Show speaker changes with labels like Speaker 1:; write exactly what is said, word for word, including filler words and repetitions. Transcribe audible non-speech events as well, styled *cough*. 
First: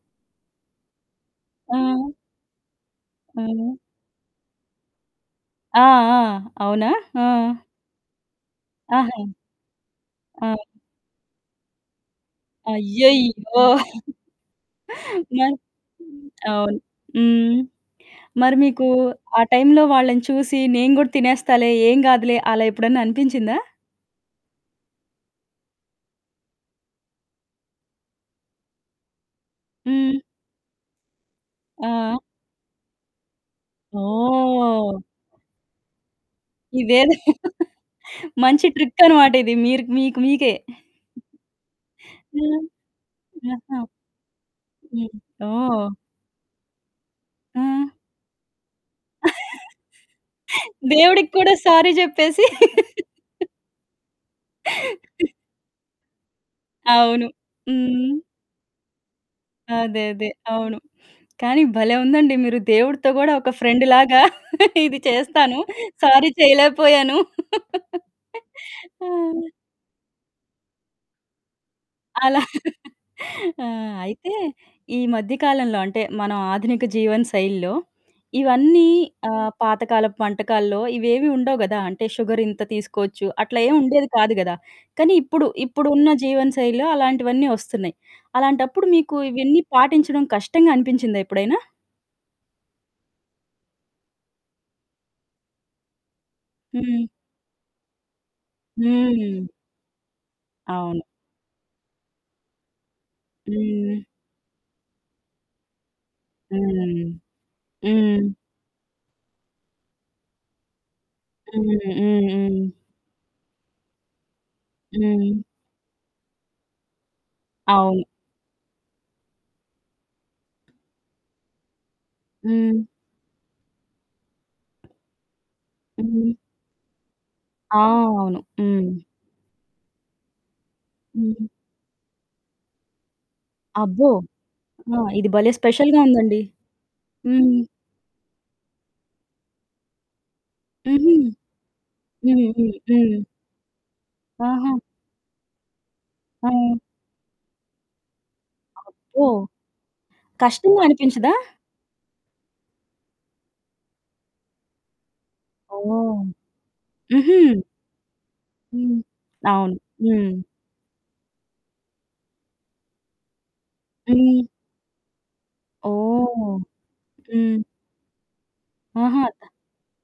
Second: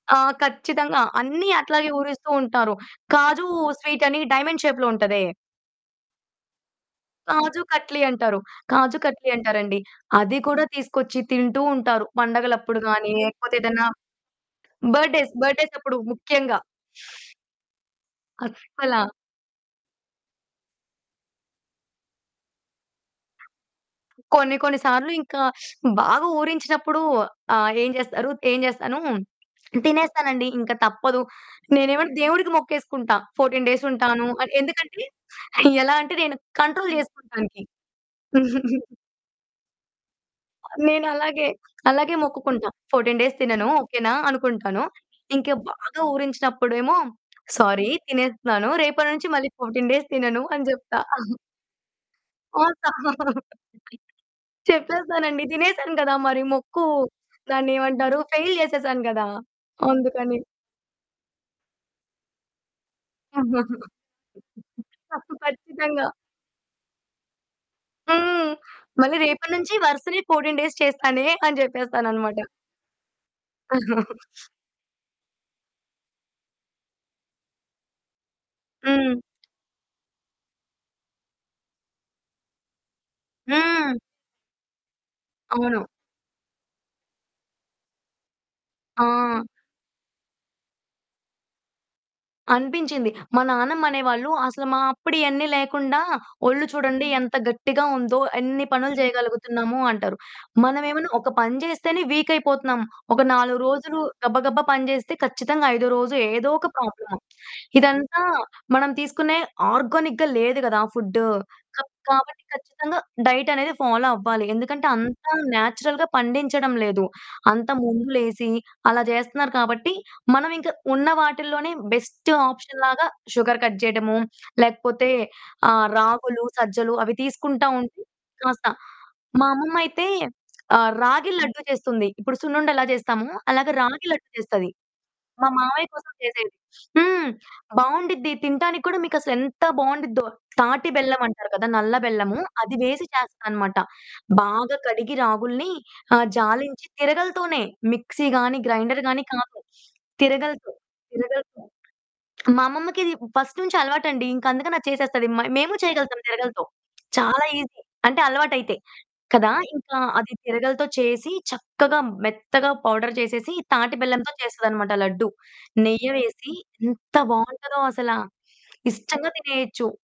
Speaker 1: ఆ! ఖచ్చితంగా అన్ని అట్లాగే
Speaker 2: ఆ!
Speaker 1: ఊరిస్తూ ఉంటారు. కాజు
Speaker 2: ఆ!
Speaker 1: స్వీటని డైమండ్ షేప్‌లో ఉంటదే.
Speaker 2: ఆ! ఆ! అవునా! ఆ!
Speaker 1: కాజు కట్లి అంటారు. కాజు
Speaker 2: ఆహా!
Speaker 1: కట్లి అంటారండి. అది
Speaker 2: ఆ!
Speaker 1: కూడా తీసుకొచ్చి తింటూ ఉంటారు. పండగలప్పుడు గాని లేకపోతే
Speaker 2: అయ్యయ్యో!
Speaker 1: ఏదన్నా
Speaker 2: *chuckles*
Speaker 1: బర్త్‌డే స్
Speaker 2: మరి
Speaker 1: బర్త్‌డేస్ అప్పుడు ముఖ్యంగా.
Speaker 2: అవును. హ్మ్. మరి మీకు
Speaker 1: అస్సలా.
Speaker 2: ఆ టైంలో వాళ్ళని చూసి నేను గూడా తినేస్తాలే, ఏం గాదులే అలా ఎప్పుడన్నా అనిపించిందా?
Speaker 1: కొన్ని కొన్ని సార్లు ఇంకా *sniffs* బాగా ఊరించినప్పుడు, ఆహ్, ఏం చేస్తారు ఏం చేస్తాను
Speaker 2: హ్మ్.
Speaker 1: తినేస్తానండి. ఇంక తప్పదు నేనేమంటే
Speaker 2: ఆ!
Speaker 1: దేవుడికి మొక్కేసుకుంటా ఫోర్టీన్ డేసుంటాను. అ
Speaker 2: ఓహ్!
Speaker 1: ఎందుకంటే ఎలా అంటే నేను కంట్రోల్
Speaker 2: ఇదేదో
Speaker 1: చేసుకుంటానికి.
Speaker 2: *chuckles* మంచి
Speaker 1: *giggles*
Speaker 2: ట్రిక్కనమాట. ఇది మీరు మీకు మీకే.
Speaker 1: నేనలాగే, అలాగే
Speaker 2: ఆ!
Speaker 1: మొక్కుకుంటా. ఫోర్టీన్ డేస్ తినను
Speaker 2: ఆహా!
Speaker 1: ఓకే నా అనుకుంటాను.
Speaker 2: హ్మ్.
Speaker 1: ఇంకా
Speaker 2: ఓహ్!
Speaker 1: బాగా ఊరించినప్పుడు ఏమో సారీ
Speaker 2: ఆ!
Speaker 1: తినేస్తున్నాను. రేపటి నుంచి మళ్ళి
Speaker 2: *chuckles*
Speaker 1: ఫోర్టీన్ డేస్ తినను అని జెప్తా.
Speaker 2: దేవుడికి
Speaker 1: *chuckles*
Speaker 2: కూడా సారీ చెప్పేసి.
Speaker 1: *unintelligible*
Speaker 2: *laughs*
Speaker 1: *chuckles* చెప్పేస్తానండి తినేసాను కదా! మరి మొక్కు
Speaker 2: అవును.
Speaker 1: దాన్నేమంటారు.
Speaker 2: హ్మ్.
Speaker 1: ఫెయిల్ చేసేసాను గదా!
Speaker 2: అదే అదే.
Speaker 1: అందుకని.
Speaker 2: అవును. కానీ భలే! ఉందండి మీరు దేవుడితో కూడా ఒక ఫ్రెండ్‌లాగా
Speaker 1: *chuckles*
Speaker 2: ఇది
Speaker 1: తప్పు
Speaker 2: చేస్తాను.
Speaker 1: ఖచ్చితంగా.
Speaker 2: సారీ చేయలేకపోయాను.
Speaker 1: హ్మ్.
Speaker 2: ఆ!
Speaker 1: మళ్ళి రేపటి నుంచి వరుసనే ఫోర్టీన్ డేస్ చేస్తానే అని
Speaker 2: అలా.
Speaker 1: చెప్పేస్తాననమాట.
Speaker 2: *chuckles* ఆహ్, అయితే
Speaker 1: *chuckles*
Speaker 2: ఈ మధ్యకాలంలో అంటే మనం ఆధునిక జీవన శైలిలో ఇవన్నీ
Speaker 1: హ్మ్.
Speaker 2: ఆహ్, పాతకాలపు వంటకాల్లో ఇవేవీ ఉండవు గదా! అంటే షుగర్ ఇంత తీసుకోవచ్చు అట్లా ఏం
Speaker 1: హ్మ్.
Speaker 2: ఉండేది కాదు గదా! కానీ ఇప్పుడు
Speaker 1: అవును.
Speaker 2: ఇప్పుడున్న జీవన శైలిలో అలాంటివన్నీ వస్తున్నాయి. అలాంటప్పుడు
Speaker 1: ఆ!
Speaker 2: మీకు ఇవన్నీ పాటించడం కష్టంగా అనిపించిందా ఎప్పుడైనా?
Speaker 1: అనిపించింది. మా నానమ్మ అనేవాళ్ళు "అసలు మా అప్పుడు ఇయన్నీ లేకుండా ఒళ్ళు
Speaker 2: హ్మ్.
Speaker 1: చూడండి ఎంత గట్టిగా ఉందో, ఎన్ని పనులు
Speaker 2: హ్మ్.
Speaker 1: చేయగలుగుతున్నాము" అంటారు. మనం
Speaker 2: అవును.
Speaker 1: ఏమన్నా ఒక పని చేస్తేనే వీకైపోతున్నాం. ఒక నాలుగు రోజులు
Speaker 2: హ్మ్.
Speaker 1: గబగబా పని చేస్తే, ఖచ్చితంగా ఐదో రోజు ఏదో ఒక
Speaker 2: హ్మ్.
Speaker 1: ప్రాబ్లమ్. ఇదంతా
Speaker 2: హ్మ్.
Speaker 1: మనం తీసుకునే ఆర్గానిక్‌గా లేదు గదా! ఫుడ్డు కబ్
Speaker 2: హ్మ్. హ్మ్.
Speaker 1: కాబట్టి
Speaker 2: హ్మ్.
Speaker 1: ఖచ్చితంగా డైట్ అనేది ఫాలో అవ్వాలి. ఎందుకంటే అంత
Speaker 2: హ్మ్.
Speaker 1: నేచురల్‌గా పండించడం లేదు. అంతా
Speaker 2: అవును.
Speaker 1: ముందు లేసి అలా జేస్తున్నారు కాబట్టి మనం ఇంకా ఉన్న వాటిల్లోనే బెస్ట్
Speaker 2: హ్మ్.
Speaker 1: ఆప్షన్‌లాగా షుగర్ కట్ జేయటము, లేకపోతే ఆ
Speaker 2: హుహు.
Speaker 1: రాగులు, సజ్జలు అవి తీసుకుంటా
Speaker 2: ఆ!
Speaker 1: ఉంటే
Speaker 2: అవును.
Speaker 1: కాస్త
Speaker 2: హ్మ్.
Speaker 1: మా అమ్మమ్మయితే ఆహ్, రాగి
Speaker 2: హ్మ్.
Speaker 1: లడ్డు చేస్తుంది. ఇప్పుడు సున్నుండెలా చేస్తామో, అలాగా రాగి
Speaker 2: అబ్బో!
Speaker 1: లడ్డు చేస్తది.
Speaker 2: ఆ! ఇది
Speaker 1: మా
Speaker 2: భలే
Speaker 1: మామయ్య
Speaker 2: స్పెషల్‌గా
Speaker 1: కోసం
Speaker 2: ఉందండి.
Speaker 1: చేసేది. హ్మ్.
Speaker 2: హ్మ్.
Speaker 1: బావుండిద్ది తినటానికి కూడా మీకసలెంత బావుండిద్దో. తాటి
Speaker 2: హుహు.
Speaker 1: బెల్లమంటారు కదా! నల్ల బెల్లము
Speaker 2: హ్మ్. హ్మ్.
Speaker 1: అది వేసి
Speaker 2: హ్మ్.
Speaker 1: చేస్తాదనమాట.
Speaker 2: ఆహా!
Speaker 1: బాగా కడిగి రాగుల్ని ఆహ్,
Speaker 2: ఆ!
Speaker 1: జాలించి తిరగలితోనే మిక్సీ గాని, గ్రైండరు గాని
Speaker 2: అబ్బో!
Speaker 1: కాదు. తిరగలితో,
Speaker 2: కష్టంగా అనిపించదా?
Speaker 1: తిరగలితో. మా అమ్మమ్మకిది ఫస్ట్ నుంచి అలవాటండి. ఇంక అందుకని అది చేసేస్తది. మయ్ మేము
Speaker 2: ఓహ్!
Speaker 1: చేయగలుగుతాం తిరగలితో
Speaker 2: హుహు.
Speaker 1: చాలా ఈజీ. అంటే అలవాటయితే.
Speaker 2: హ్మ్.
Speaker 1: కదా!
Speaker 2: అవును.
Speaker 1: ఇంకా
Speaker 2: హ్మ్.
Speaker 1: అది తిరగలితో చేసి చక్కగా మెత్తగా పౌడర్ చేసేసి, తాటి బెల్లంతో
Speaker 2: హ్మ్.
Speaker 1: చేస్తదన్నమాట లడ్డూ నెయ్యి
Speaker 2: ఓహ్!
Speaker 1: వేసి ఎంత
Speaker 2: హ్మ్.
Speaker 1: బావుంటదో అసల
Speaker 2: ఆహా!
Speaker 1: ఇష్టంగా తినేయొచ్చు.